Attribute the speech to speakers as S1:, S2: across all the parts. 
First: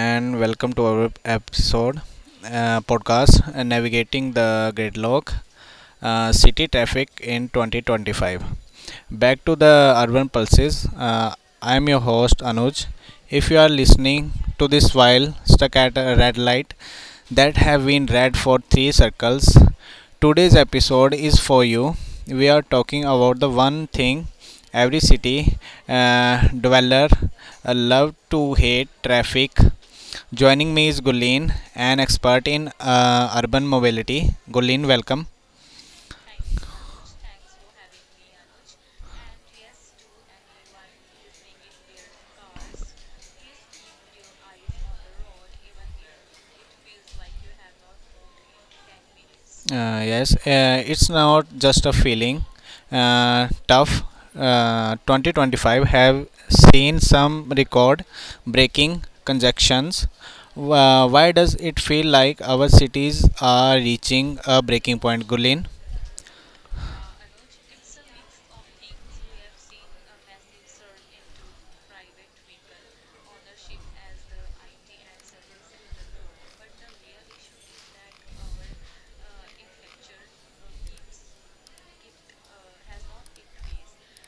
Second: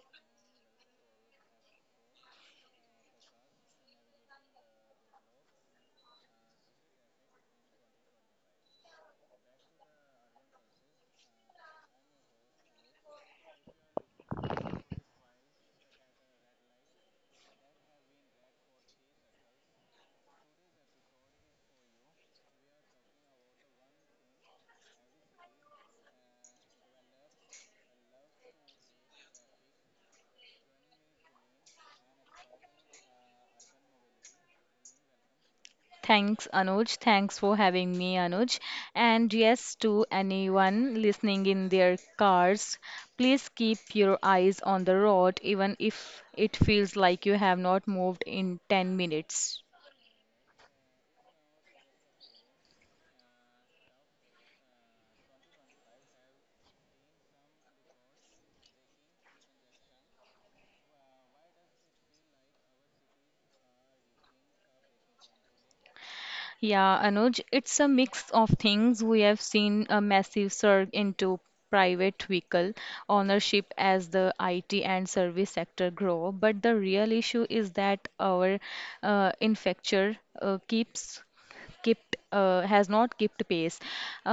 S1: and welcome to our episode podcast, navigating the gridlock, city traffic in 2025, back to the urban pulses. I am your host Anuj. If you are listening to this while stuck at a red light that have been read for three circles, today's episode is for you. We are talking about the one thing every city dweller love to hate: traffic. Joining me is Gulleen, an expert in urban mobility. Gulleen, welcome.
S2: Thanks, Anuj. Thanks for having me, Anuj. And yes, to anyone listening in their cars, please keep your eyes on the road, even if it feels like you have not moved in 10 minutes.
S1: Yes, it's not just a feeling. Tough. 2025 have seen some record-breaking conjunctions. Why does it feel like our cities are reaching a breaking point, Gulin?
S2: Yeah, Anuj, it's a mix of things. We have seen a massive surge into private vehicle ownership as the IT and service sector grow, but the real issue is that our infrastructure keeps kept has not kept pace.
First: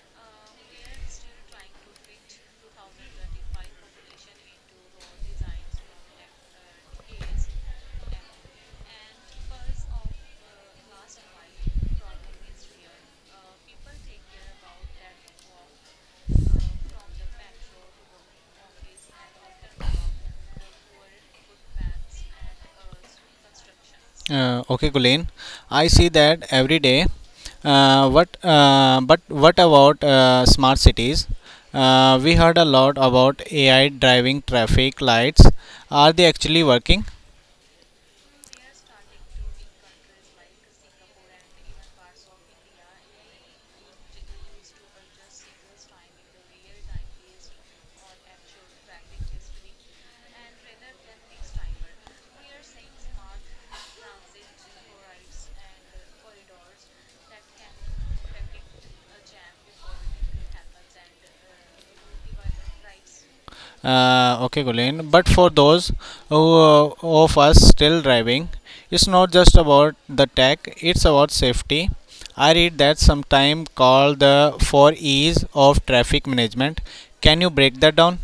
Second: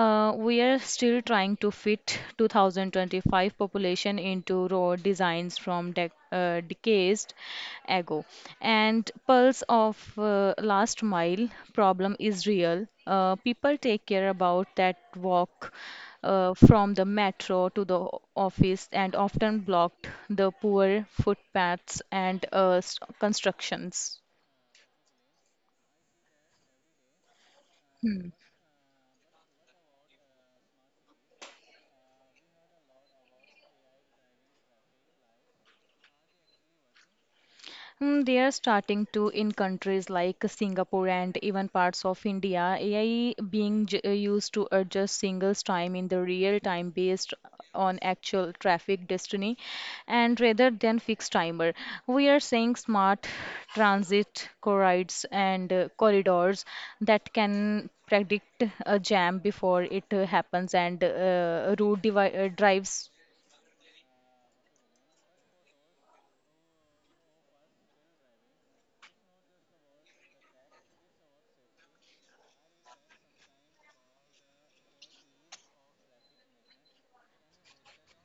S2: We are still trying to fit 2025 population into road designs from decades ago. And pulse of last mile problem is real. People take care about that walk from the metro to the office and often blocked the poor footpaths and constructions.
S1: Okay, Gulin. I see that every day.
S2: Hmm.
S1: What? But what about smart cities? We heard a lot about AI driving traffic lights. Are they actually working?
S2: Mm, they are starting to in countries like Singapore and even parts of India, AI being used to adjust singles time in the real time based on actual traffic destiny and rather than fixed timer. We are seeing smart transit corridors and corridors that can predict a jam before it happens and route drives.
S1: Okay, Gulen. But for those of us still driving, it's not just about the tech; it's about safety. I read that sometime called the for ease of traffic management. Can you break that down?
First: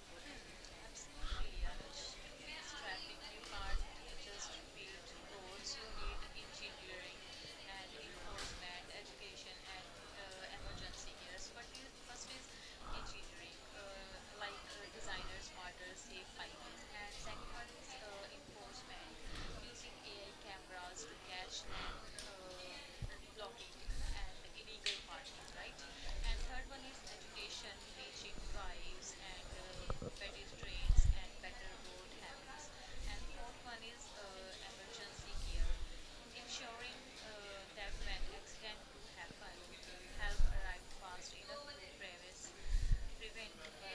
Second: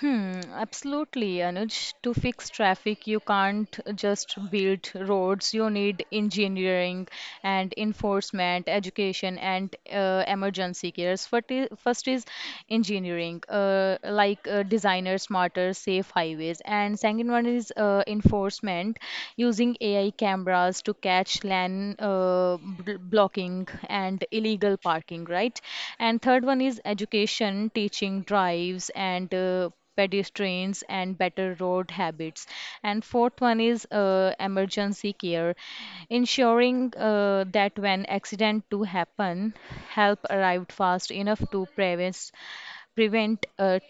S2: Hmm, absolutely, Anuj. To fix traffic, you can't just build roads. You need engineering and enforcement, education, and emergency cares. First is engineering, designer smarter, safe highways. And second one is enforcement, using AI cameras to catch land blocking and illegal parking, right? And third one is education, teaching drives and pedestrians and better road habits. And fourth one is emergency care, ensuring that when accident do happen, help arrived fast enough to prevent a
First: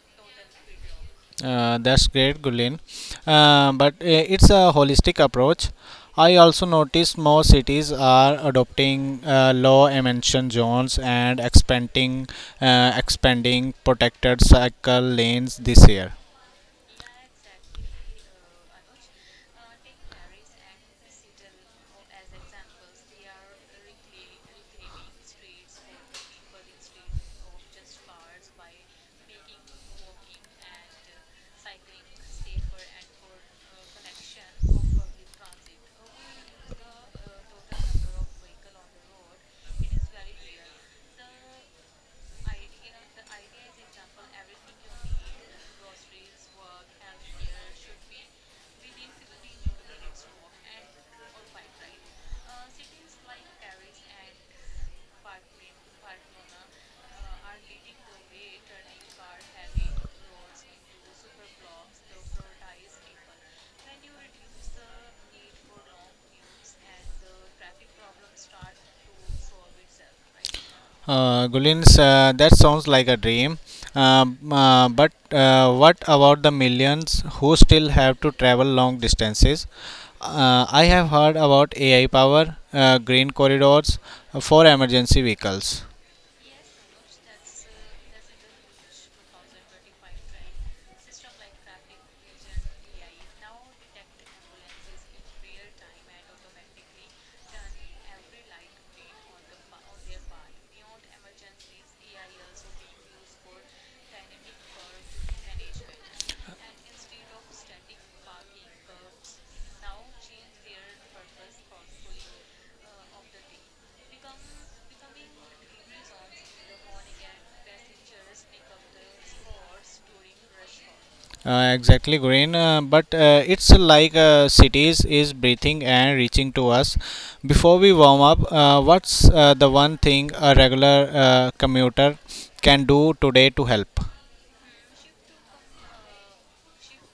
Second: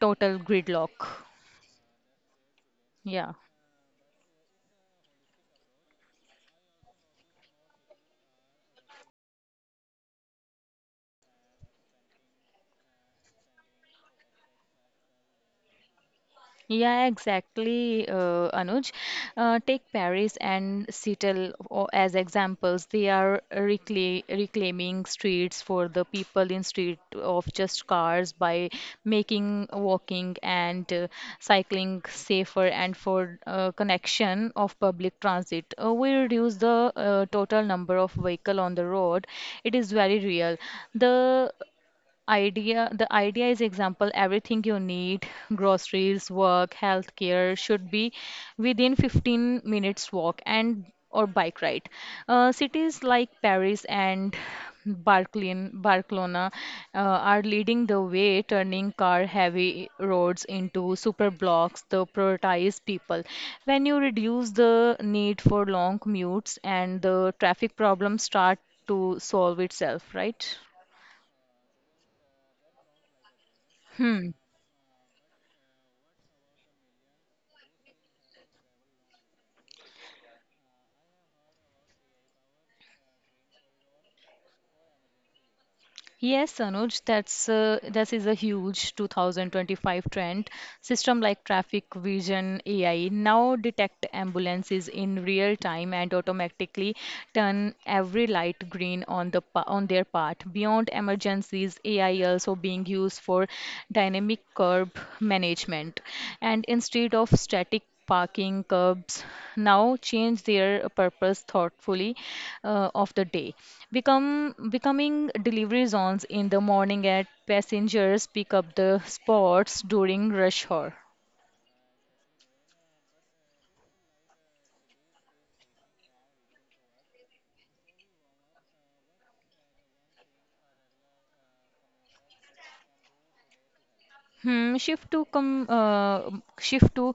S2: total gridlock.
S1: That's great, Gulen.
S2: Yeah.
S1: But it's a holistic approach. I also noticed more cities are adopting low emission zones and expanding protected cycle lanes this year.
S2: Yeah, exactly, Anuj. Take Paris and Seattle as examples. They are reclaiming streets for the people in street of just cars by making walking and cycling safer and for connection of public transit. We reduce the total number of vehicle on the road. It is very real. The the idea is example everything you need groceries work healthcare should be within 15 minutes walk and or bike ride, cities like Paris and Barcelona are leading the way, turning car-heavy roads into super blocks that prioritize people. When you reduce the need for long commutes, and the traffic problems start to solve itself, right?
S1: Gulins, that sounds like a dream.
S2: Hmm.
S1: But what about the millions who still have to travel long distances? I have heard about AI power, green corridors for emergency vehicles.
S2: Yes, Anuj, that's this is a huge 2025 trend. System like traffic vision AI now detect ambulances in real time and automatically turn every light green on on their part. Beyond emergencies, AI also being used for dynamic curb management, and instead of static parking curbs now change their purpose thoughtfully of the day become becoming delivery zones in the morning at passengers pick up the spots during rush hour.
S1: Exactly, green. But it's like cities is breathing and reaching to us. Before we warm up, what's the one thing a regular commuter can do today to help?
S2: Hmm, shift to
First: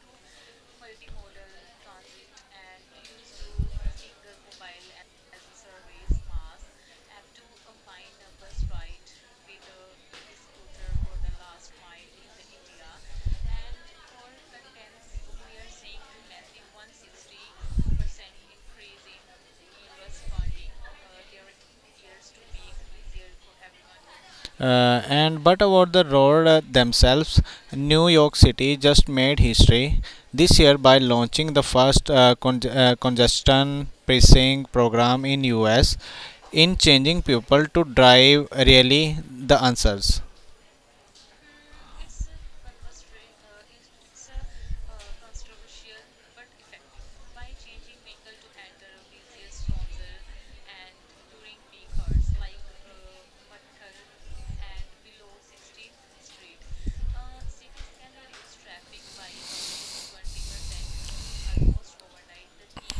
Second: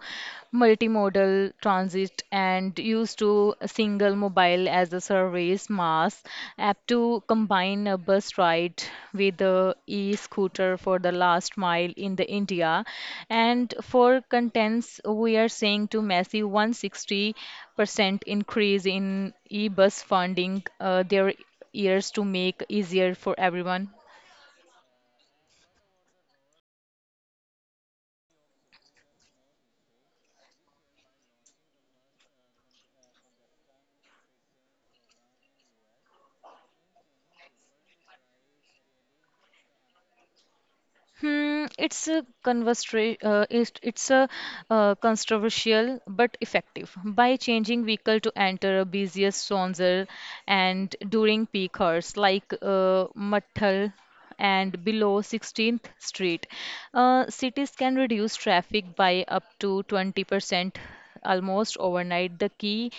S2: multimodal transit and use to a single mobile as a service mass app to combine a bus ride with the e-scooter for the last mile in the India. And for contents, we are seeing to massive 160% increase in e-bus funding their years to make easier for everyone.
S1: And but about the road themselves, New York City just made history this year by launching the first congestion pricing program in US, in changing people to drive really the answers.
S2: Hmm, it's a conversation. It's a controversial but effective by changing vehicle to enter a busiest zonal and during peak hours like Mathal and below 16th Street. Cities can reduce traffic by up to 20% almost overnight. The key,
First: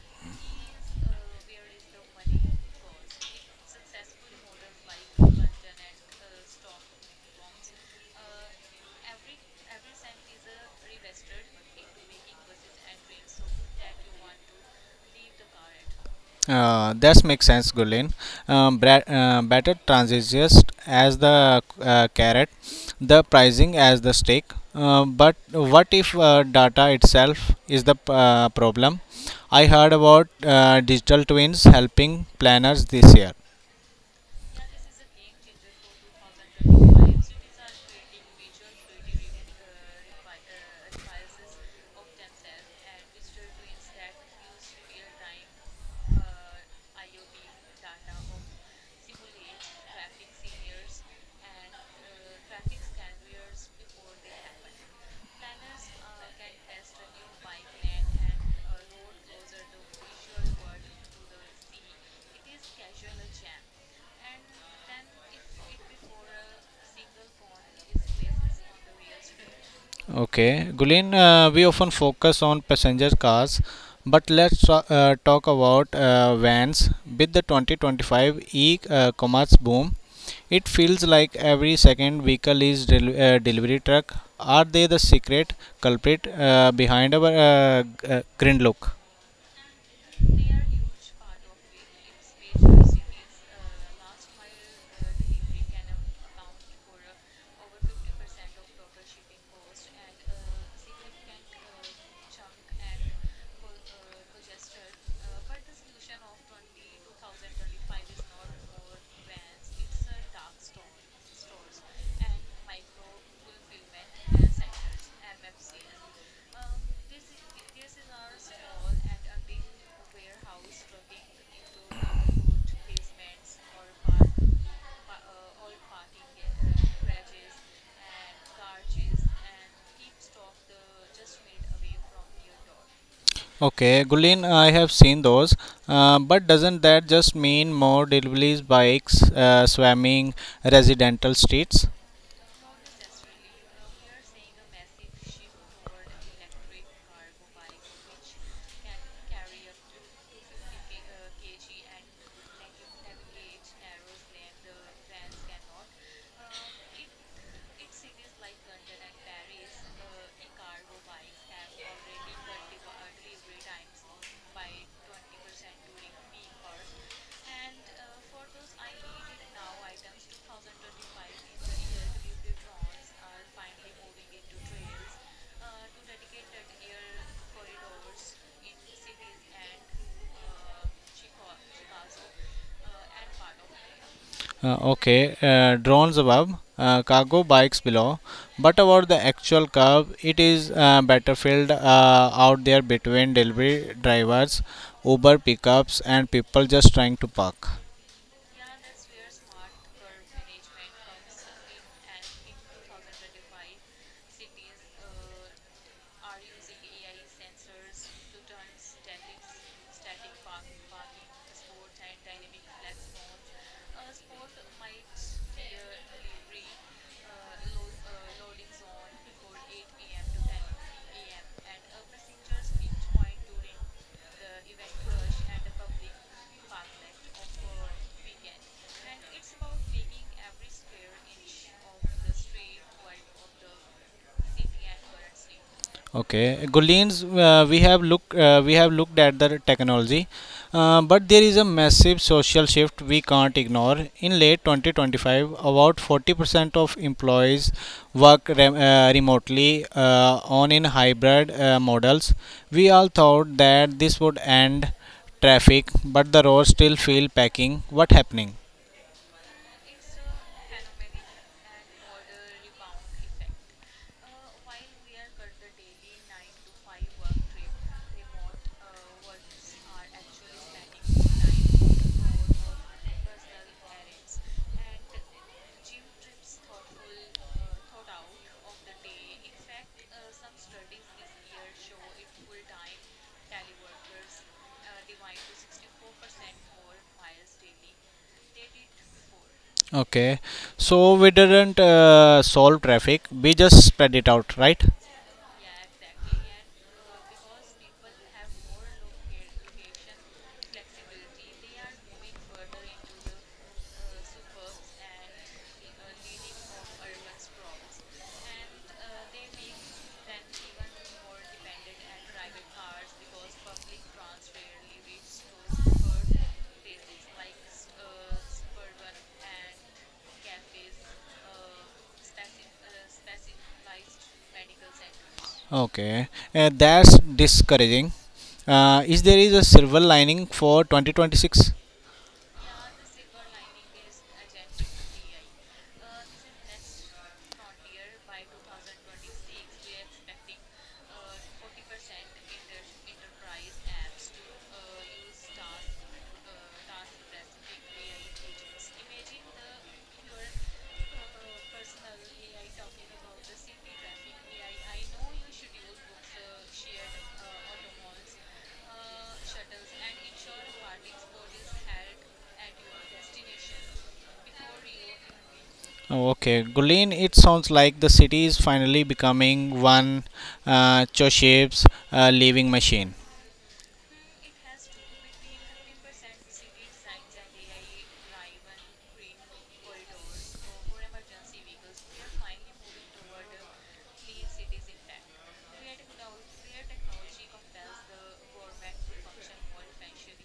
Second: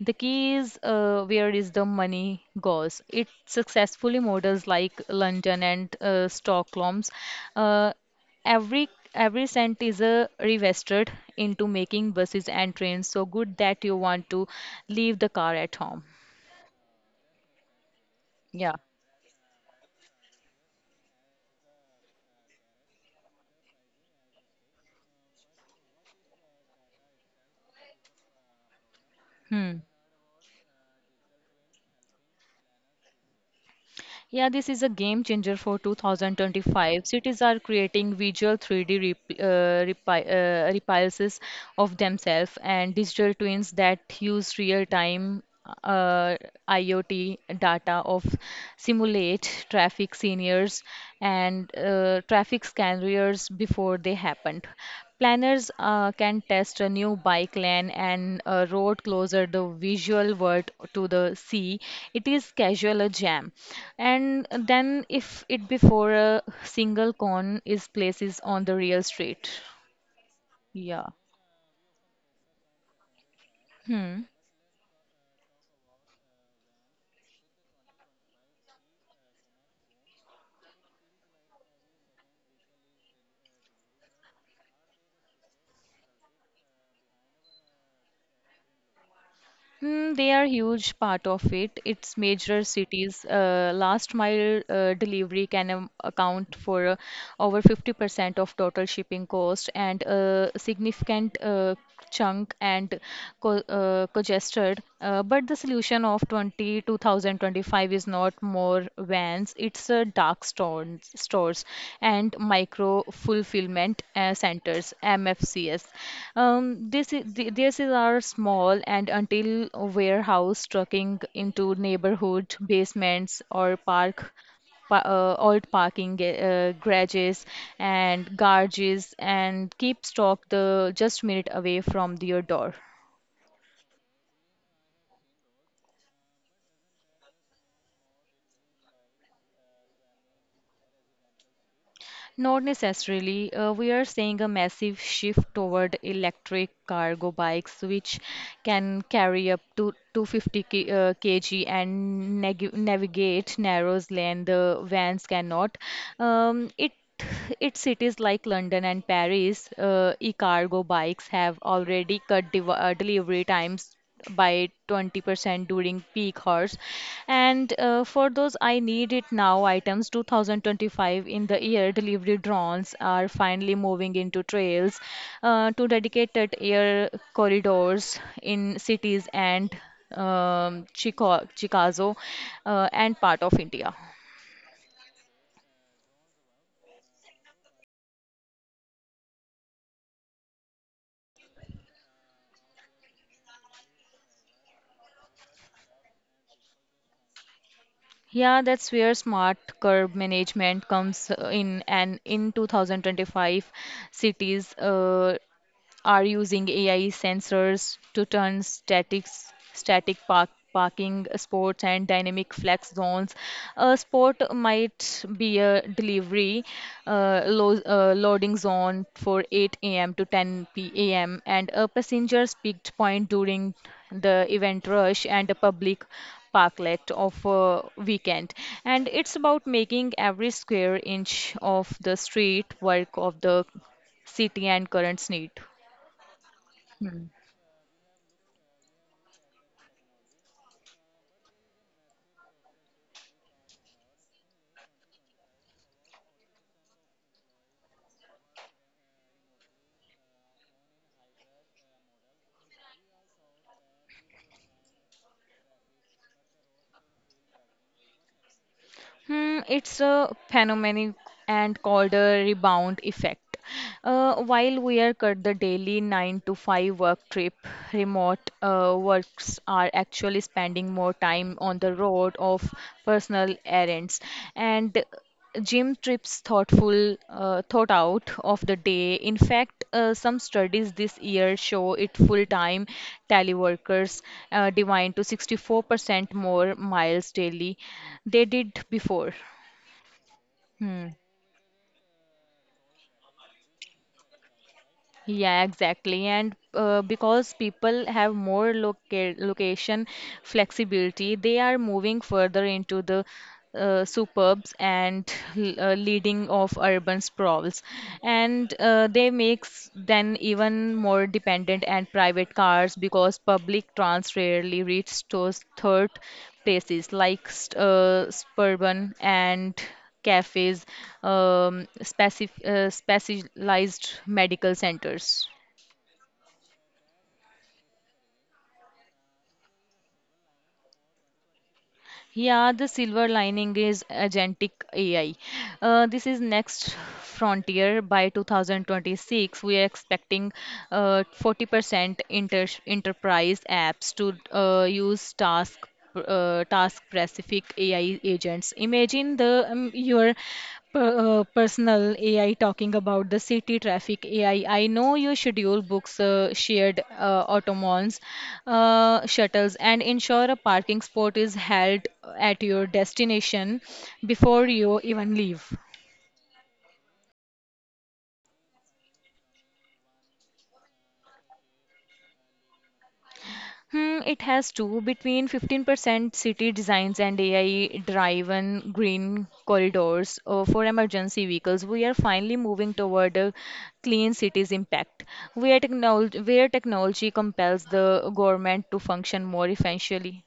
S2: the key is where is the money goes. It successfully models like London and Stockholm's. Uh, every cent is reinvested into making buses and trains so good that you want to leave the car at home.
S1: That makes sense, Gulen.
S2: Yeah.
S1: Better transitions as the carrot, the pricing as the stake. But what if data itself is the problem? I
S2: Hmm.
S1: heard about digital twins helping planners this year.
S2: Yeah, this is a game changer for 2025. Cities are creating visual 3D repulses of themselves and digital twins that use real-time uh, IoT data of simulate traffic scenarios and traffic scenarios before they happened. Planners can test a new bike lane and a road closer the visual word to the sea. It is casual a jam. And then if it before a single cone is places on the real street.
S1: Okay,
S2: Yeah.
S1: Gulin, we often focus on passenger cars,
S2: Hmm.
S1: but let's talk about vans. With the 2025 e-commerce boom, it feels like every second vehicle is delivery truck. Are they the secret culprit behind our green look?
S2: Mm, they are huge part of it. It's major cities. Last mile delivery can account for over 50% of total shipping cost and a significant chunk and co congested. But the solution of twenty two thousand twenty five is not more vans. It's a dark storm, stores and micro fulfillment centers MFCS. This is our small and until warehouse trucking into neighborhood basements or park pa- old parking ga- garages and garages and keep stock the just minute away from your door.
S1: Okay, Gulin, I have seen those, but doesn't that just mean more deliveries, bikes, swarming residential streets?
S2: Not necessarily. We are seeing a massive shift toward electric cargo bikes, which can carry up to 250 kg and nag navigate narrow lane the vans cannot. It its cities like London and Paris, e-cargo bikes have already cut delivery times by 20% during peak hours and for those I need it now items 2025 in the year delivery drones are finally moving into trails to dedicated air corridors in cities and Chicago and part of India.
S1: Okay, drones above, cargo bikes below. But about the actual curve, it is battlefield out there between delivery drivers, Uber pickups, and people just trying to park.
S2: Yeah, that's where smart curb management comes in, and in 2025, cities are using AI sensors to turn static parking spots and dynamic flex zones. A spot might be a delivery loading zone for 8 a.m. to 10 p.m. and a passenger's peaked point during the event rush and a public parklet of a weekend, and it's about making every square inch of the street work of the city and currents need.
S1: Okay, Guleens, we have looked at the technology, but there is a massive social shift we can't ignore. In late 2025, about 40% of employees work remotely on in hybrid models. We all thought that this would end traffic, but the roads still feel packing. What happening?
S2: Hmm, it's a phenomenon and called a rebound effect. While we are cut the daily 9 to 5 work trip, remote works are actually spending more time on the road of personal errands. And gym trips thought out of the day. In fact, some studies this year show it full-time teleworkers divine to 64% more miles daily they did before.
S1: Okay,
S2: Hmm.
S1: so we didn't solve traffic. We just spread it out, right?
S2: Yeah, exactly. And because people have more location flexibility, they are moving further into the suburbs and leading of urban sprawls. And they makes then even more dependent and private cars because public trans rarely reach those third places like suburban and cafes, um, specialized medical centers.
S1: Okay, that's discouraging. Is there is a silver lining for 2026?
S2: Yeah, the silver lining is agentic AI. This is next frontier. By 2026, we are expecting 40% inter enterprise apps to use task task-specific AI agents. Imagine the your personal AI talking about the city traffic AI. I know you schedule books, shared shuttles, and ensure a parking spot is held at your destination before you even leave.
S1: Oh, okay, Gulen, it sounds like the city is finally becoming one Choshev's living machine.
S2: Hmm, it has to between 15% city designs and AI-driven green corridors for emergency vehicles. We are finally moving toward a clean cities impact, where technology compels the government to function more efficiently.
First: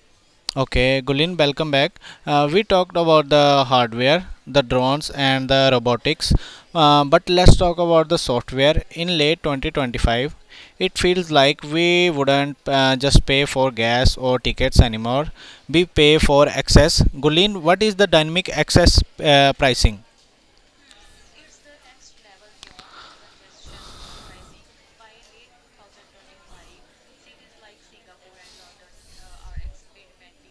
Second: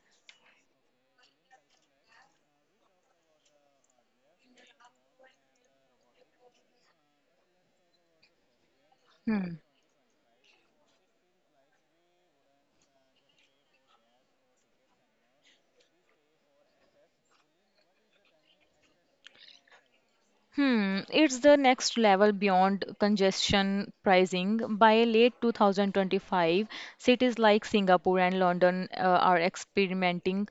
S1: Okay, Gulin, welcome back. We talked about the hardware, the drones, and the robotics, but let's talk about the software. In late
S2: Hmm.
S1: 2025, it feels like we wouldn't just pay for gas or tickets anymore. We pay for access. Gulin, what is the dynamic access pricing?
S2: Hmm, it's the next level beyond congestion pricing. By late 2025, cities like Singapore and London are experimenting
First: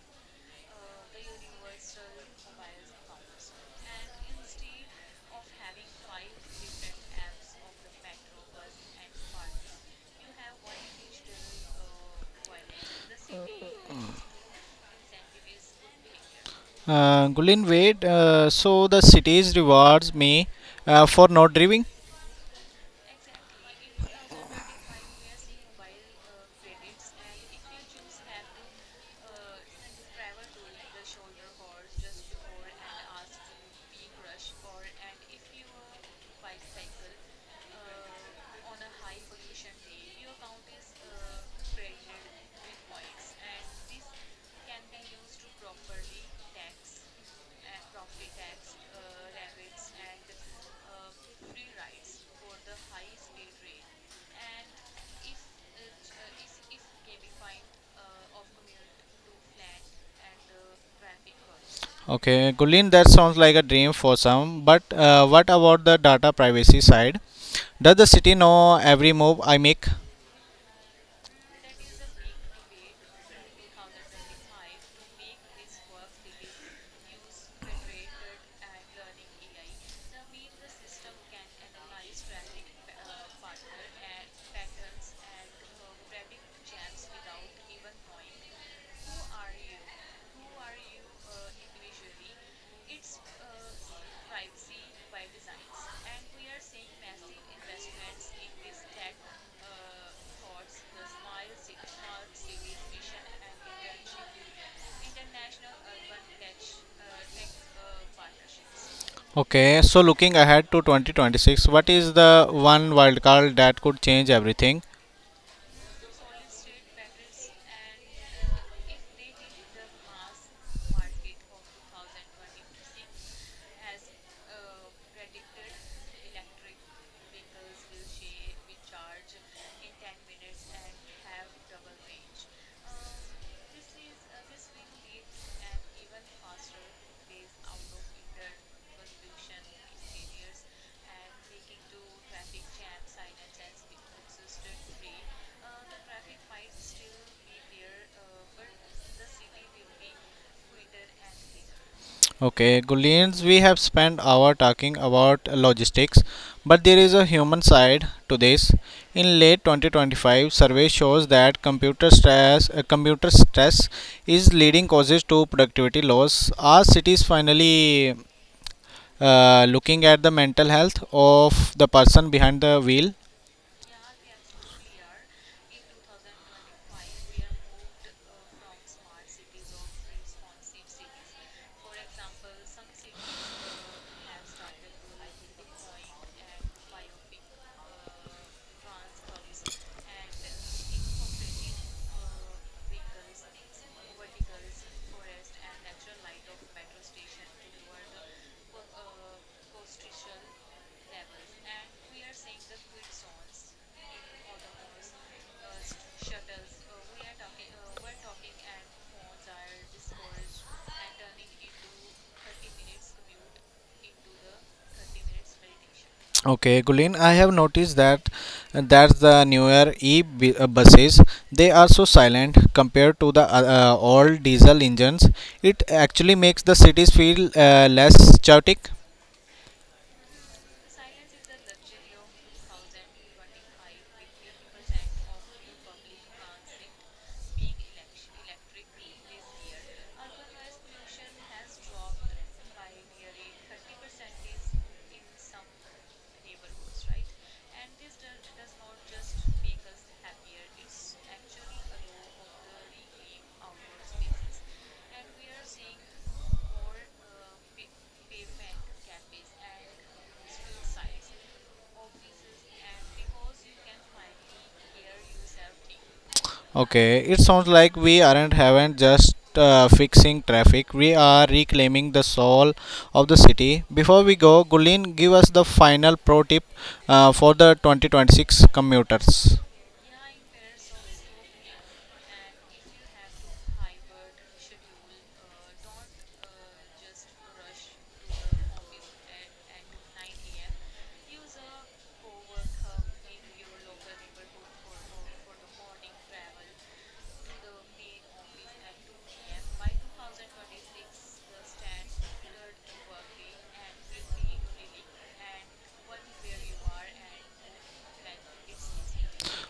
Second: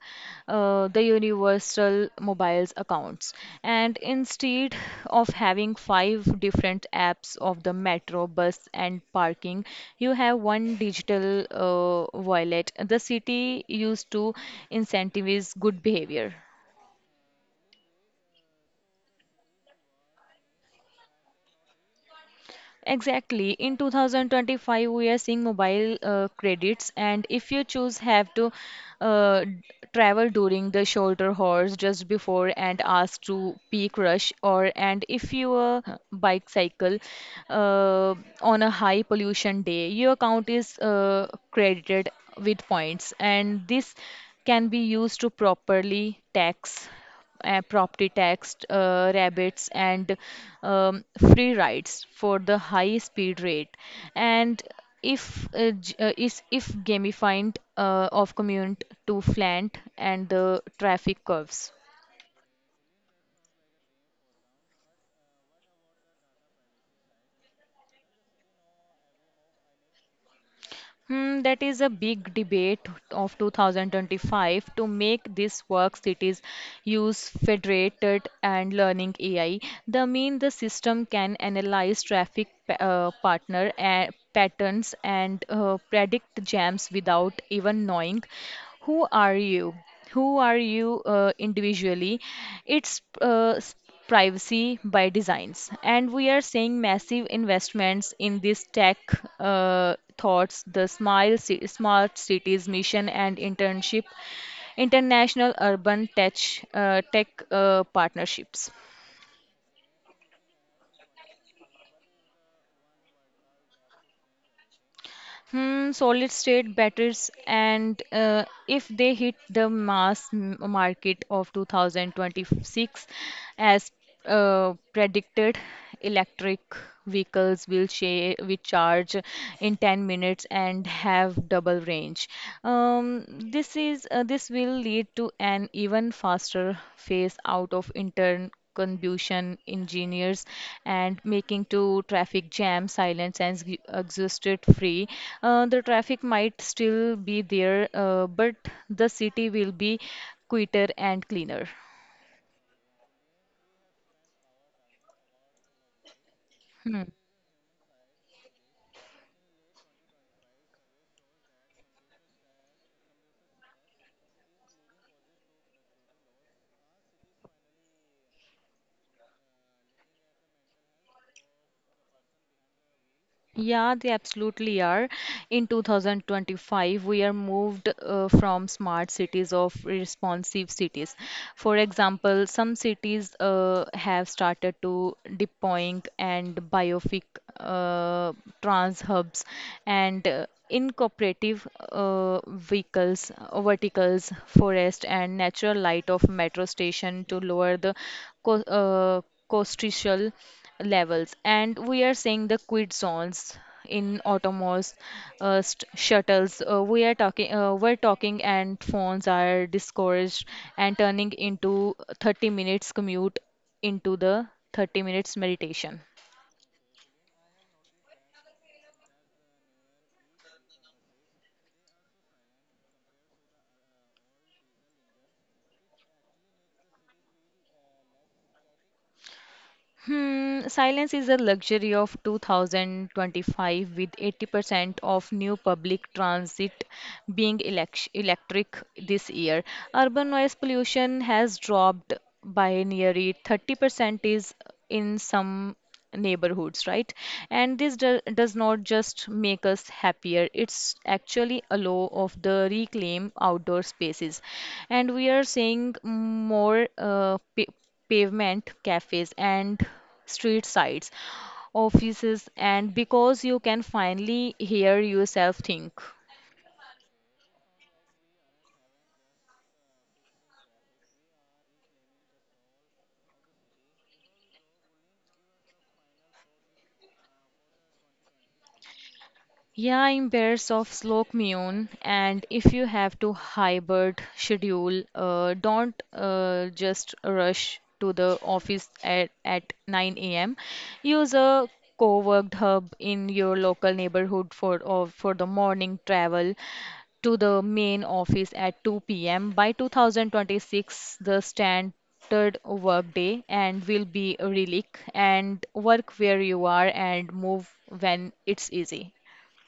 S2: the universal mobiles accounts. And instead of having 5 different apps of the metro, bus, and parking, you have one digital wallet. The city used to incentivize good behavior.
S1: Gulin, wait. So the cities rewards me for not driving.
S2: Exactly. In 2025, we are seeing mobile credits, and if you choose, have to uh, d- travel during the shoulder hours just before and ask to peak rush, or and if you are bike cycle uh, on a high pollution day, your account is credited with points, and this can be used to properly tax property tax, rabates, and um, free rides for the high speed rate. And if j- is if gamified of commute to flant and the traffic curves.
S1: Okay, Gulin, that sounds like a dream for some, but what about the data privacy side? Does the city know every move I make?
S2: Hmm, that is a big debate of 2025 to make this work cities use federated and learning AI. The mean the system can analyze traffic pa- partner patterns and predict jams without even knowing who are you who are you individually, it's privacy by designs, and we are seeing massive investments in this tech thoughts the smart cities mission and internship international urban tech partnerships.
S1: Okay, so looking ahead to 2026, what is the one wildcard that could change everything?
S2: Hmm, solid state batteries, and if they hit the mass market of 2026 as predicted, electric vehicles will charge in 10 minutes and have double range. Um, this will lead to an even faster phase out of intern confusion engineers and making to traffic jam silence and exhausted free. Uh, the traffic might still be there, but the city will be quieter and cleaner.
S1: Okay, Gulians, we have spent hour talking about logistics, but there
S2: Hmm.
S1: is a human side to this. In late 2025, survey shows that computer stress is leading causes to productivity loss. Are cities finally looking at the mental health of the person behind the wheel?
S2: Yeah, they absolutely are. In 2025, we are moved from smart cities of responsive cities. For example, some cities have started to deploying and biofic uh, trans hubs and incorporative vehicles, verticals, forest, and natural light of metro station to lower the co costial levels. And we are seeing the quit zones in autonomous shuttles. We are talking we're talking and phones are discouraged and turning into 30 minutes commute into the 30 minutes meditation.
S1: Okay, Gulin, I have noticed that that's the newer buses. They are so silent compared to the old diesel engines. It actually makes the cities feel less chaotic.
S2: Hmm, silence is a luxury of 2025, with 80% of new public transit being electric this year. Urban noise pollution has dropped by nearly 30% is in some neighborhoods, right? And does not just make us happier, it's actually a law of the reclaim outdoor spaces. And we are seeing more pavement cafes and street sides, offices, and because you can finally hear yourself think.
S1: Okay, it sounds like we aren't haven't just fixing traffic. We are reclaiming the soul of the city. Before we go, Gulin, give us the final pro tip for the 2026 commuters.
S2: Yeah, I'm pairs of Slow-Commune, and if you have to hybrid schedule, don't just rush to the office at 9 a.m. Use a co-worked hub in your local neighborhood for or for the morning travel to the main office at 2 p.m. By 2026, the standard workday and will be a relic, and work where you are and move when it's easy.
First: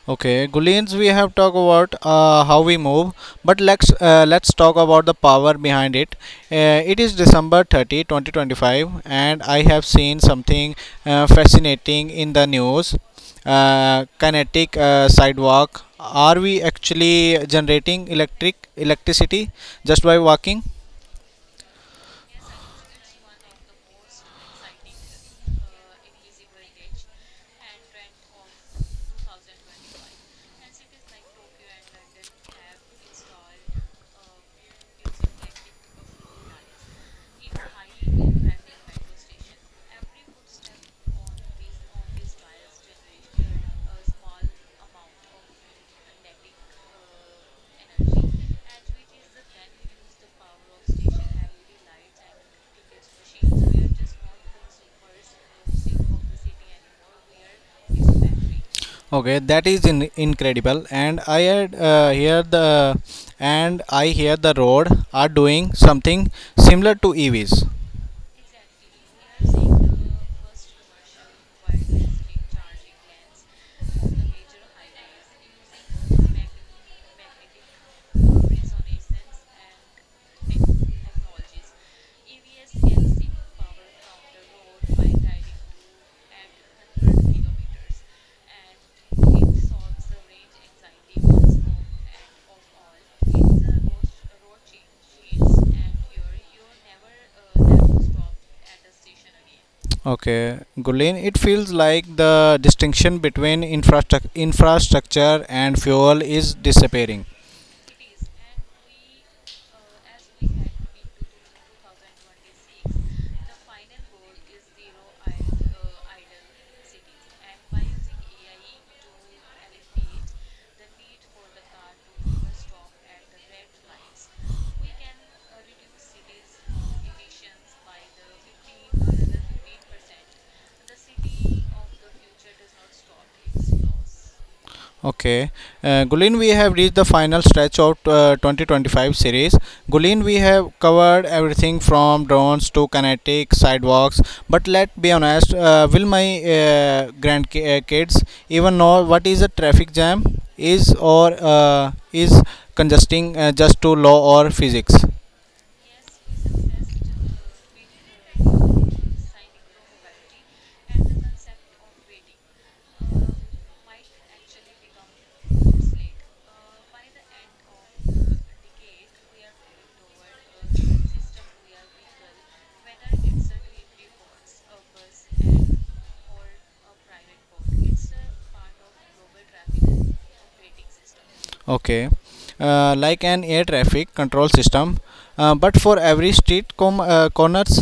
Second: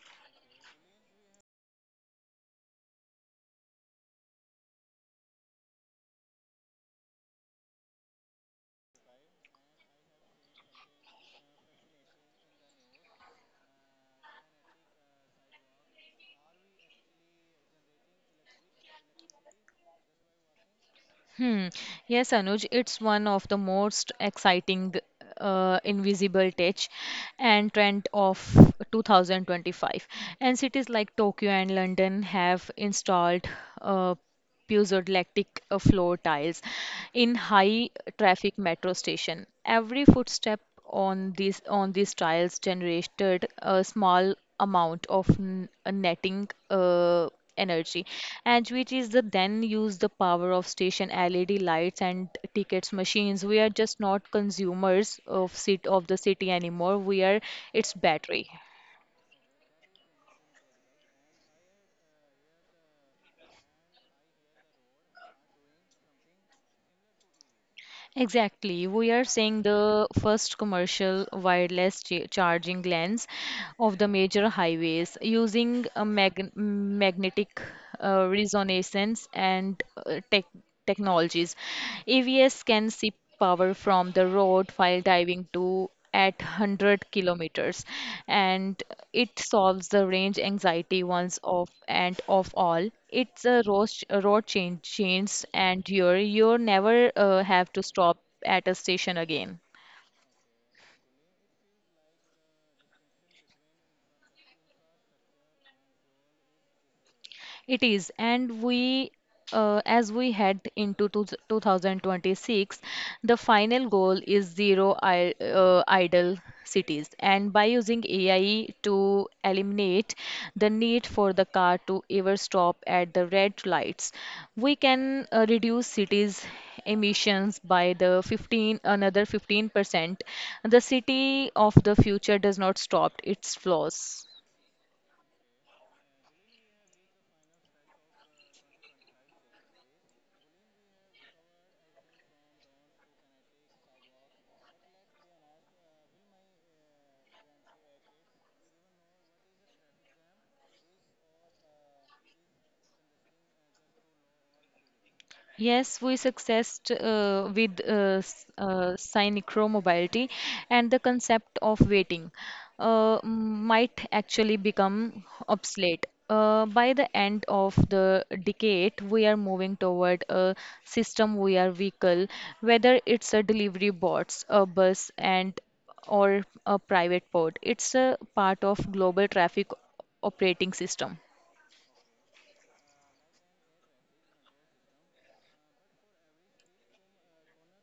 S1: Okay, Guleens, we have talked about how we move, but let's talk about the power behind it. It is December 30, 2025, and I have seen something fascinating in the news. Kinetic sidewalk. Are we actually generating electricity just by walking?
S2: Hmm. Yes, Anuj, it's one of the most exciting invisible touch and trend of 2025. And cities like Tokyo and London have installed uh, piezoelectric floor tiles in high traffic metro station. Every footstep on these tiles generated a small amount of netting energy, and which is the then use the power of station led lights and tickets machines. We are just not consumers of cit of the city anymore, we are its battery.
S1: Okay, that is incredible. And I hear the road are doing something similar to EVs.
S2: Exactly. We are seeing the first commercial wireless ch charging lens of the major highways using a magnetic resonance and technologies. AVS can sip power from the road while diving to at 100 kilometers, and it solves the range anxiety once of and of all. It's a a road change, and you never have to stop at a station again.
S1: Okay, Gulen, it feels like the distinction between infrastructure and fuel is disappearing.
S2: It is, and as we head into 2026, the final goal is zero idle cities. And by using AI to eliminate the need for the car to ever stop at the red lights, we can reduce cities' emissions by the 15 another 15%. The city of the future does not stop; it flows.
S1: Okay, Gulen, we have reached the final stretch of 2025 series. Gulen, we have covered everything from drones to kinetic sidewalks. But let's be honest, will my grandkids even know what is a traffic jam is, or is congesting just to law or physics?
S2: Yes, we successed with synchromobility, and the concept of waiting might actually become obsolete. By the end of the decade, we are moving toward a system where vehicle, whether it's a delivery bots, a bus, and or a private pod, it's a part of global traffic operating system.
S1: Okay, like an air traffic control system, but for every street corners.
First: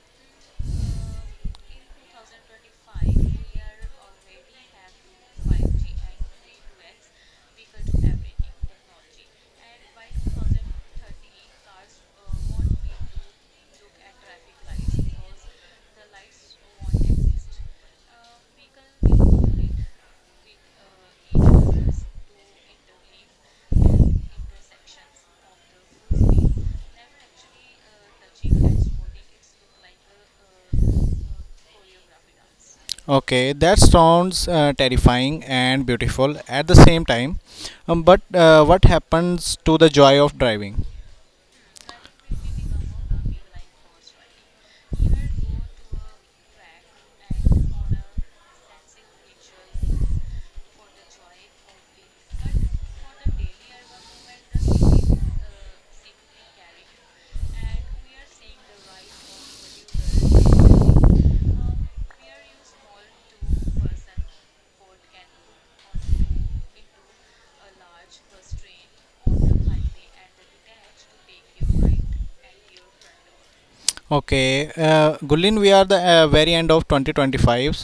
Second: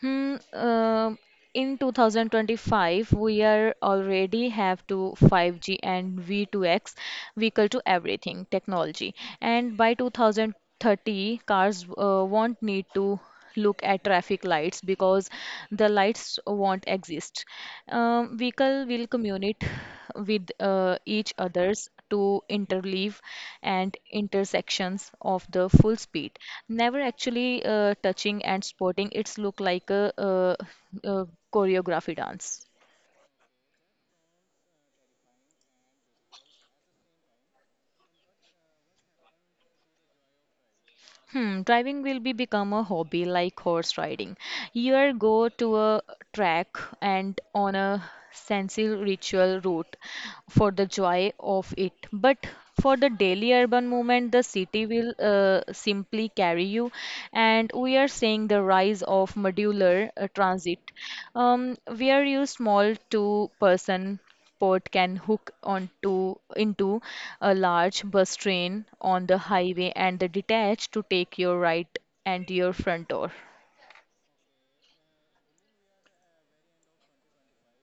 S2: Hmm, um in 2025, we are already have to 5G and V2X vehicle to everything technology, and by 2030, cars won't need to look at traffic lights because the lights won't exist. Vehicle will communicate with each others to interleave and intersections of the full speed, never actually touching and spotting its look like a, uh choreography dance.
S1: Okay, that sounds terrifying and beautiful at the same time. But what happens to the joy of driving?
S2: Hmm, driving will be become a hobby like horse riding. Here go to a track and on a sensi ritual route for the joy of it. But for the daily urban movement, the city will simply carry you. And we are seeing the rise of modular transit, where you small two-person port can hook onto into a large bus train on the highway and the detach to take your right and your front door.
S1: Okay, Gulin, we are the very end of 2025.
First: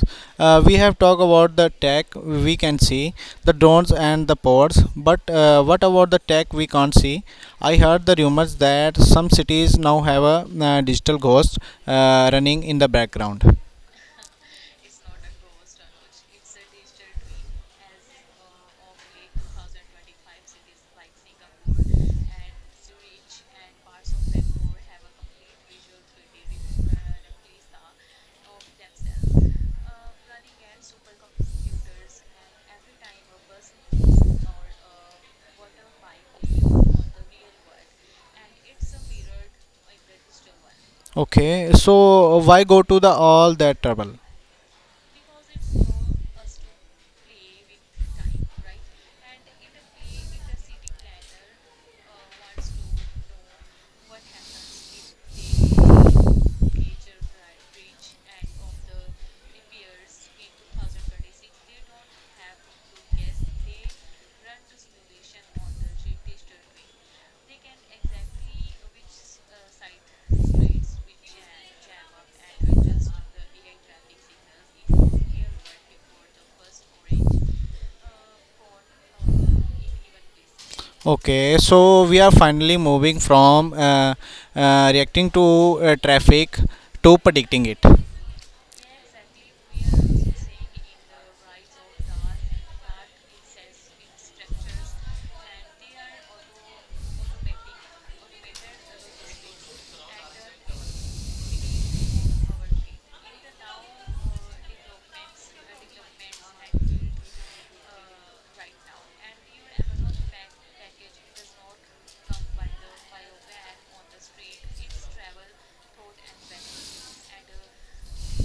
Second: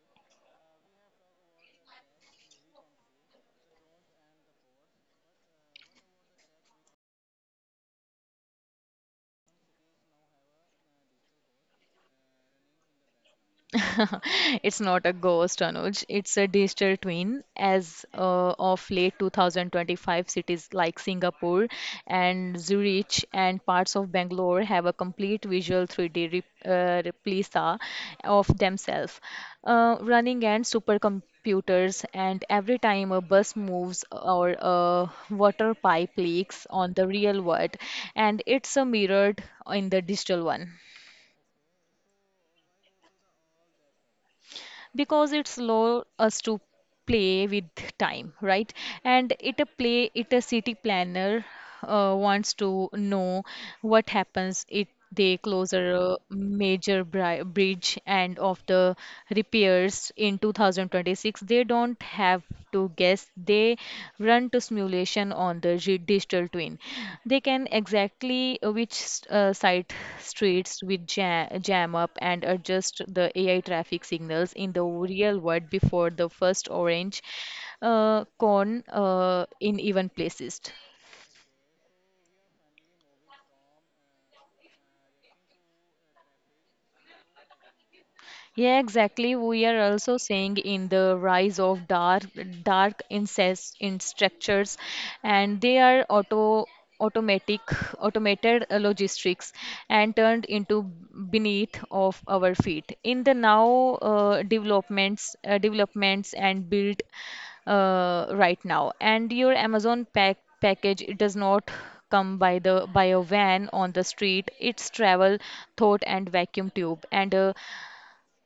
S1: We have talked about the tech we can see, the drones and the pods, but what about the tech we can't see? I heard the rumors that some cities now have a digital ghost running in the background.
S2: It's not a ghost, Anuj. It's a digital twin. As of late 2025, cities like Singapore and Zurich and parts of Bangalore have a complete visual 3D re replica of themselves, running and supercomputers. And every time a bus moves or a water pipe leaks on the real world, and it's a mirrored in the digital one.
S1: Okay, so why go to the all that trouble?
S2: Because it's allow us to play with time, right, and it a play it a city planner wants to know what happens if they close a major bridge and of the repairs in 2026, they don't have to guess, they run to simulation on the digital twin. They can exactly which site streets with jam up and adjust the AI traffic signals in the real world before the first orange cone in even places.
S1: Okay, so we are finally moving from reacting to traffic to predicting it.
S2: Yeah, exactly. We are also seeing in the rise of dark incest in structures, and they are automatic automated logistics and turned into beneath of our feet. In the now developments and build right now. And your Amazon pack package, it does not come by a van on the street. It's travel, thought, and vacuum tube. And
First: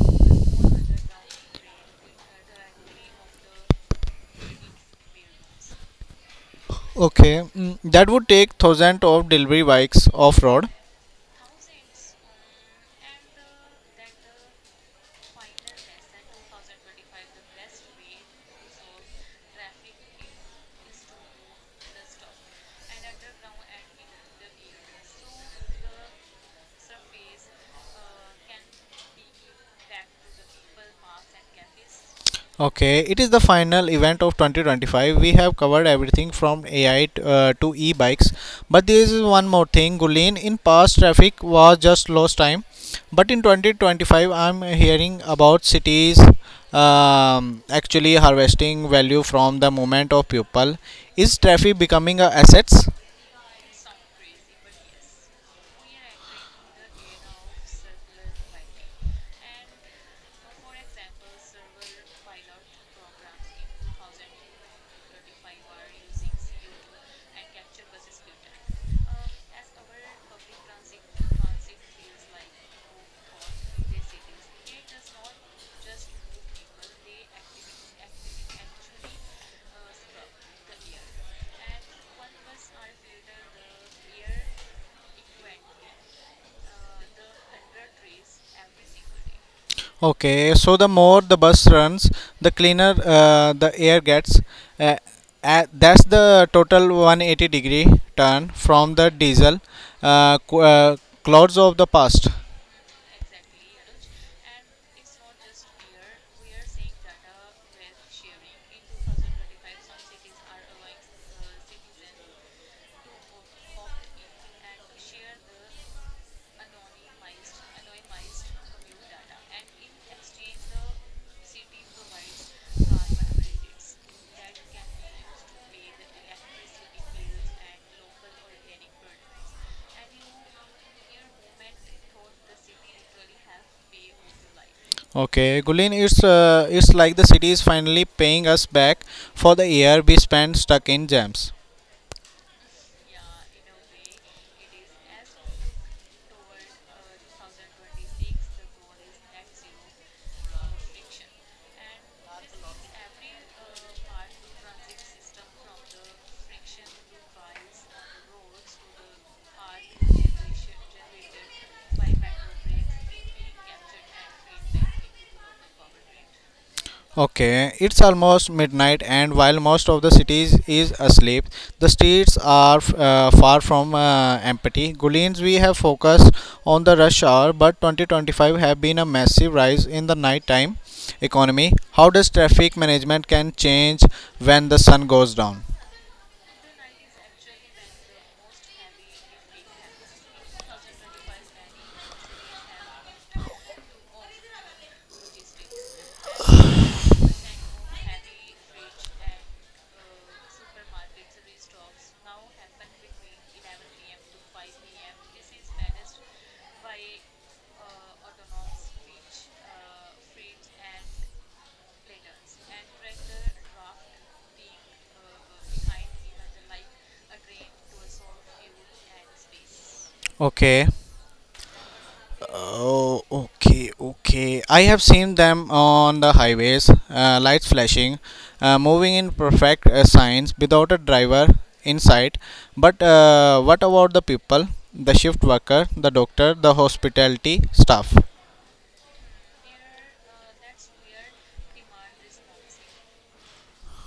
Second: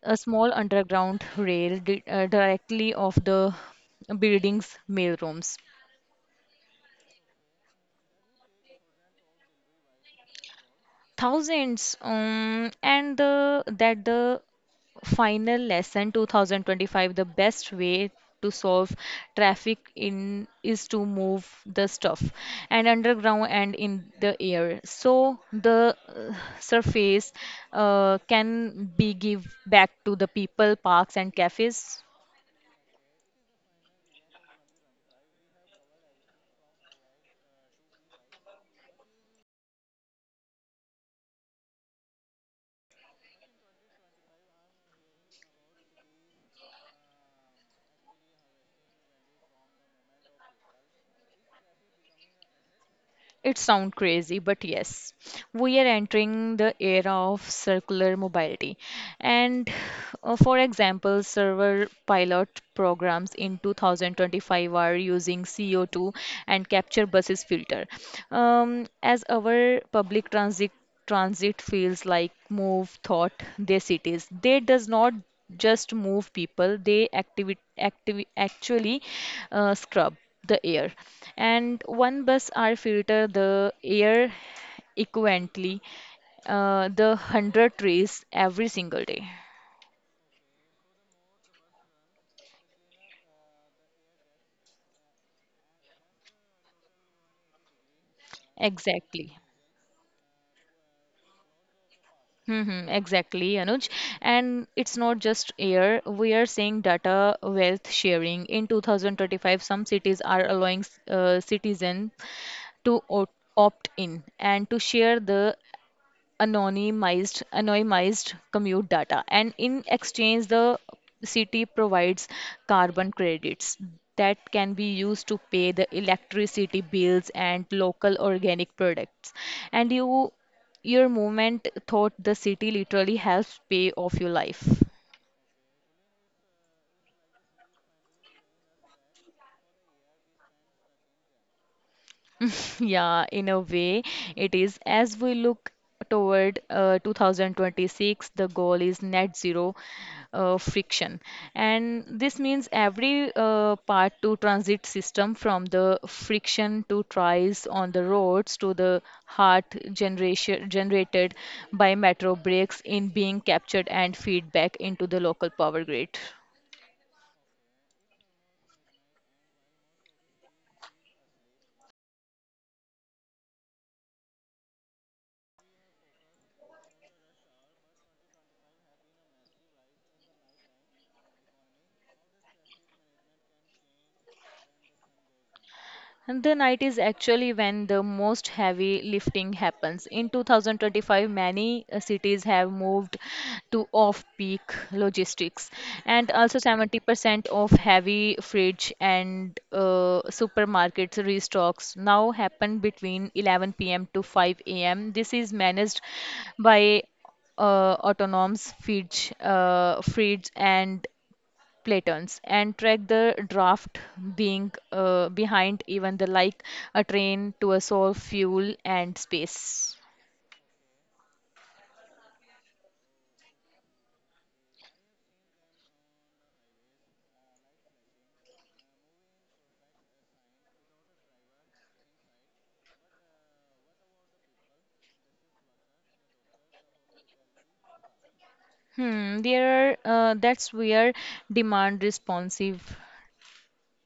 S2: a small underground rail di directly off the building's mailrooms.
S1: Okay, mm, that would take thousands of delivery bikes off road.
S2: Thousands, and the, that the final lesson 2025, the best way to solve traffic in is to move the stuff and underground and in the air. So the surface can be give back to the people, parks and cafes.
S1: Okay, it is the final event of 2025. We have covered everything from AI to e bikes, but there is one more thing, Gulin. In past, traffic was just lost time, but in 2025, I'm hearing about cities actually harvesting value from the movement of people. Is traffic becoming a assets?
S2: It sounds crazy, but yes, we are entering the era of circular mobility. And for example, several pilot programs in 2025 are using CO2 and capture buses filter, as our public transit feels like move thought their cities. They does not just move people, they actually scrub the air, and one bus are filter the air equivalently the 100 trees every single day.
S1: Okay, so the more the bus runs, the cleaner the air gets. Uh, that's the total 180-degree turn from the
S2: Exactly.
S1: diesel uh, qu- uh, clouds of the past.
S2: Mm-hmm, exactly, Anuj. And it's not just air. We are seeing data wealth sharing. In 2025, some cities are allowing citizens to opt in and to share the anonymized commute data, and in exchange the city provides carbon credits that can be used to pay the electricity bills and local organic products, and you your movement thought the city literally helps pay off your life.
S1: Okay, Gulin, it's like the city is finally paying us back for the year we spent stuck in jams.
S2: Yeah, in a way, it is. As we look toward 2026, the goal is net zero friction. And this means every part to transit system, from the friction to trials on the roads to the heart generation generated by metro breaks in being captured and feedback into the local power grid.
S1: Okay, it's almost midnight, and while most of the cities is asleep, the streets are far from empty. Gulians, we have focused on the rush hour, but 2025 have been a massive rise in the nighttime economy. How does traffic management can change when the sun goes down?
S2: The night is actually when the most heavy lifting happens. In 2025, many cities have moved to off-peak logistics, and also 70% of heavy fridge and supermarkets restocks now happen between 11 p.m. to 5 a.m. This is managed by autonomous fridge and Platons and track the draft being behind even the like a train to a soul fuel and space.
S1: Okay. Oh, okay, okay. I have seen them on the highways, lights flashing, moving in perfect signs without a driver in sight. But what about the people, the shift worker, the doctor, the hospitality staff?
S2: Hmm, that's where demand responsive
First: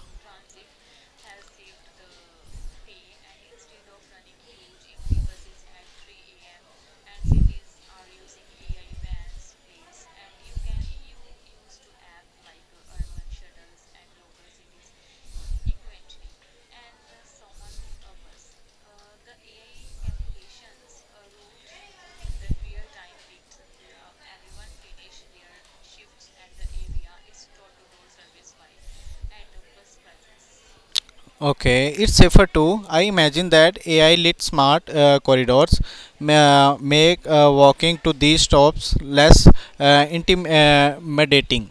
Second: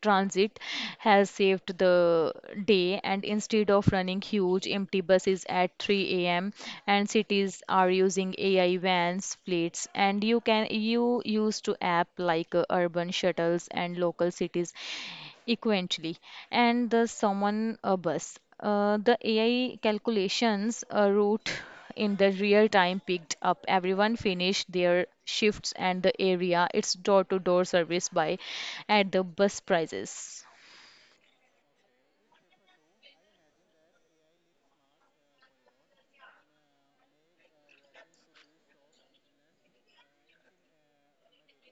S2: transit has saved the day, and instead of running huge empty buses at 3 a.m. and cities are using AI vans fleets. And you can you use to app like urban shuttles and local cities equivalently, and the someone a bus, the AI calculations route in the real time picked up. Everyone finished their shifts and the area its door to door service by at the bus prices.
S1: Okay, it's safer too. I imagine that AI lit smart corridors make walking to these stops less intimidating.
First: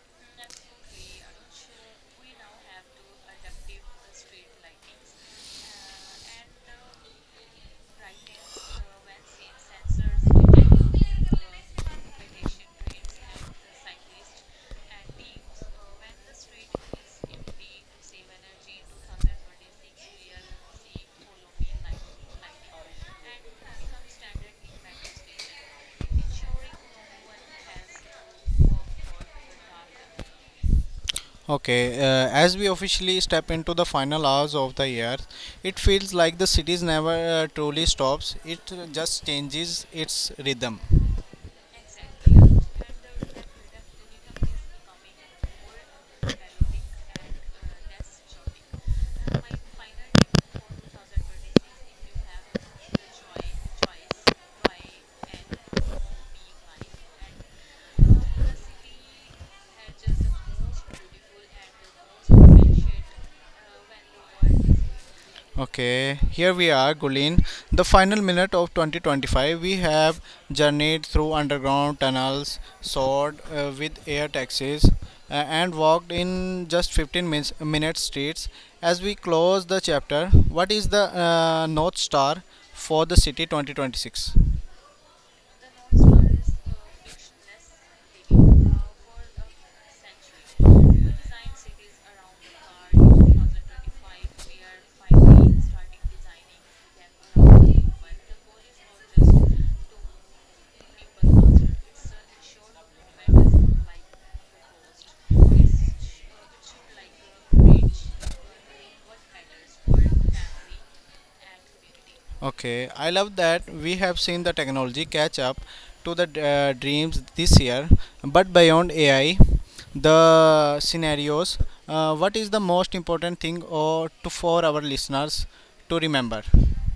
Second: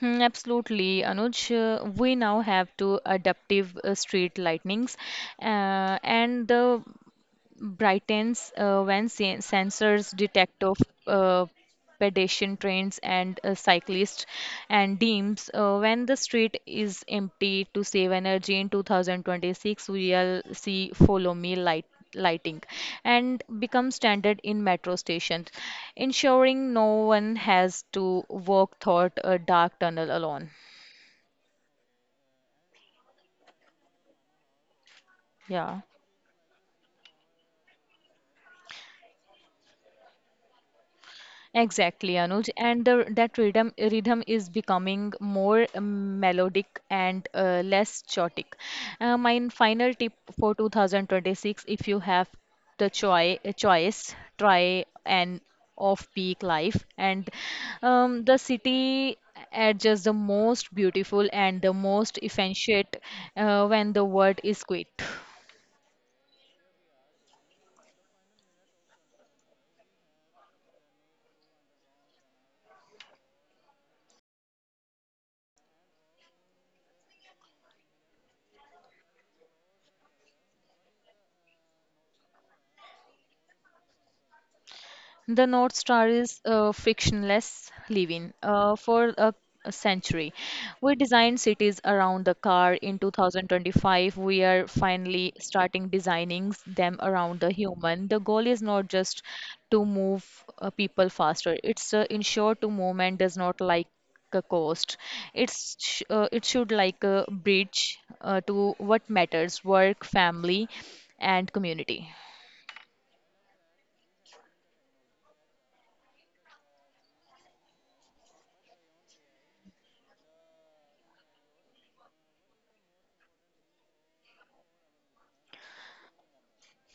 S2: Hmm, absolutely, Anuj. We now have to adaptive street lightnings, and the brightens when sensors detect of uh, pedestrian trains and cyclists and dims when the street is empty to save energy. In 2026, we'll see follow me lighting and become standard in metro stations, ensuring no one has to walk through a dark tunnel alone.
S1: Okay, as we officially step into the final hours of the year, it
S2: Yeah.
S1: feels like the cities never truly stops. It just changes its rhythm.
S2: Exactly, Anuj, and the, that rhythm is becoming more, melodic and less chaotic. My final tip for 2026: if you have the choice, try an off-peak life, and the city adjusts the most beautiful and the most efficient when the world is quiet.
S1: Okay, here we are, Gulin. The final minute of 2025, we have journeyed through underground tunnels, soared with air taxis, and walked in just minute streets. As we close the chapter, what is the North Star for the city 2026?
S2: The North Star is a frictionless living for a century. We designed cities around the car in 2025. We are finally starting designing them around the human. The goal is not just to move people faster, it's to ensure to movement does not like a cost. It should like a bridge to what matters: work, family, and community.
S1: Okay, I love that we have seen the technology catch up to the dreams this year, but beyond AI, the scenarios, what is the most important thing or to for our listeners to remember?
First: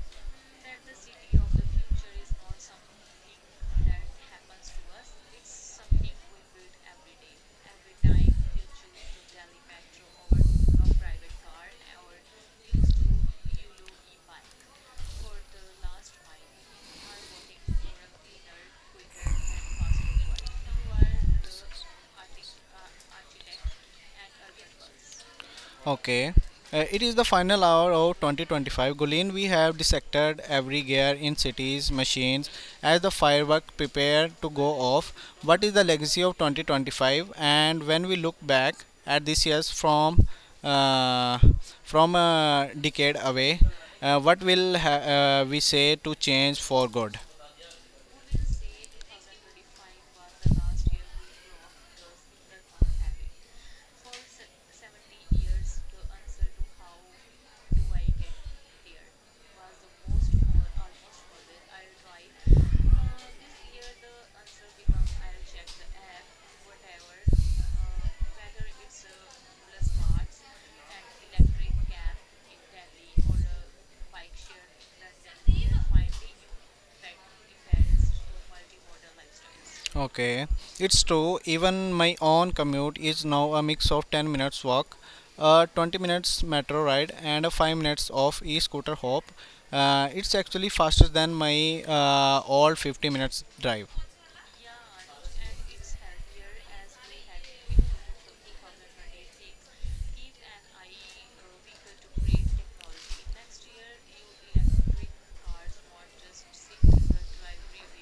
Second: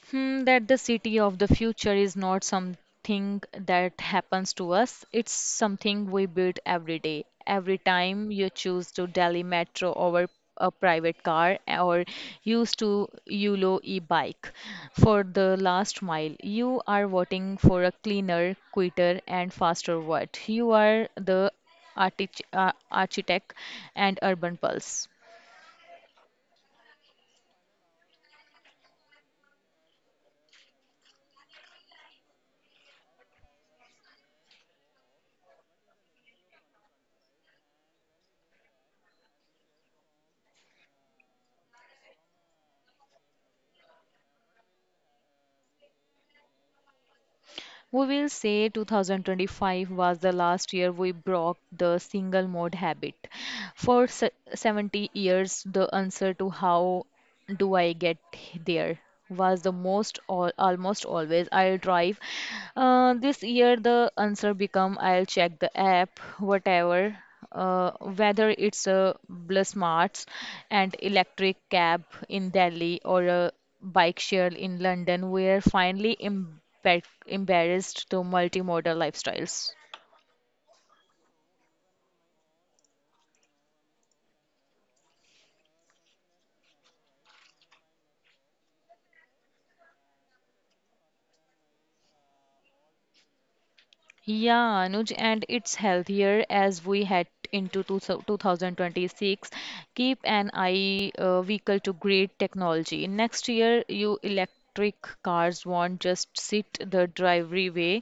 S2: Hmm, that the city of the future is not something that happens to us. It's something we build every day. Every time you choose to Delhi metro over a private car or use to Yulo e-bike for the last mile, you are voting for a cleaner, quicker, and faster world. You are the architect and urban pulse.
S1: Okay. It is the final hour of 2025. Gulen, we have dissected every gear in cities, machines, as the firework prepare to go off. What is the legacy of 2025? And when we look back at this year's uh, from a decade away, what will we say to change for good?
S2: We will say 2025 was the last year we broke the single mode habit. For 70 years, the answer to how do I get there was almost always I'll drive. This year the answer become I'll check the app, whatever whether it's a Bus Smarts and electric cab in Delhi or a bike share in London. We're finally embarrassed to multimodal lifestyles.
S1: Okay, it's true. Even my own commute is now a mix of 10 minutes walk, 20 minutes metro ride, and a 5 minutes of e scooter hop. It's actually faster than my all 50 minutes drive.
S2: Yeah, Anuj, and it's healthier as we head into 2026. Keep an eye vehicle to grid technology. Next year, you electric cars won't just sit the driveway.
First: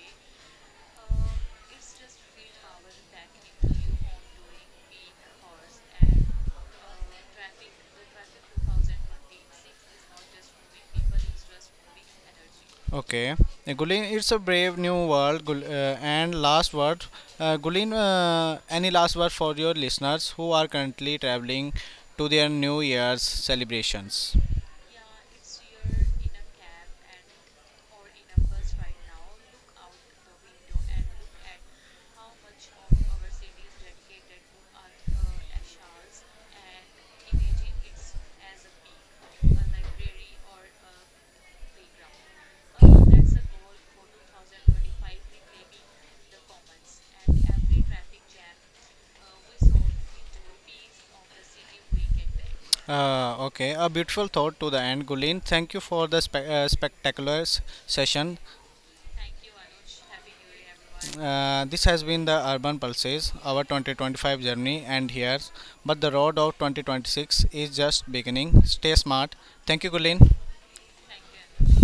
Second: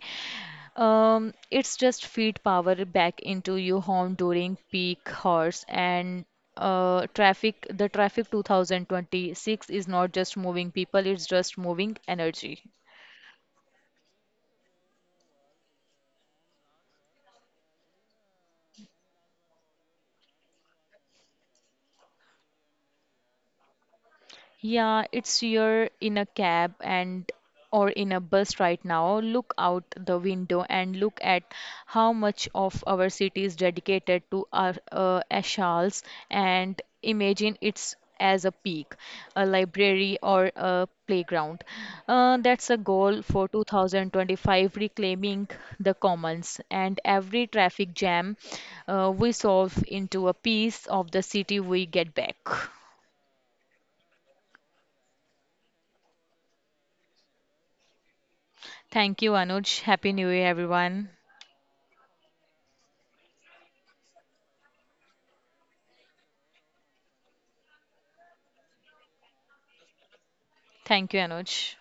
S2: It's just feed power back into your home during peak hours and traffic. The traffic 2026 is not just moving people; it's just moving energy.
S1: Okay. Gulin, it's a brave new world. And last word, Gulin, any last word for your listeners who are currently traveling to their New Year's celebrations?
S2: Yeah, it's you're in a cab and or in a bus right now. Look out the window and look at how much of our city is dedicated to our ashals and imagine it's as a peak, a library or a playground. That's a goal for 2025, reclaiming the commons, and every traffic jam we solve into a piece of the city we get back.
S1: Okay, a beautiful thought to the end, Gulin. Thank you for the spectacular session.
S2: Thank you, Anuj. Happy New Year, everyone.
S1: This has been the Urban Pulses, our 2025 journey, and here, but the road of 2026 is just beginning. Stay smart. Thank you, Gulin.
S2: Thank you, Anuj.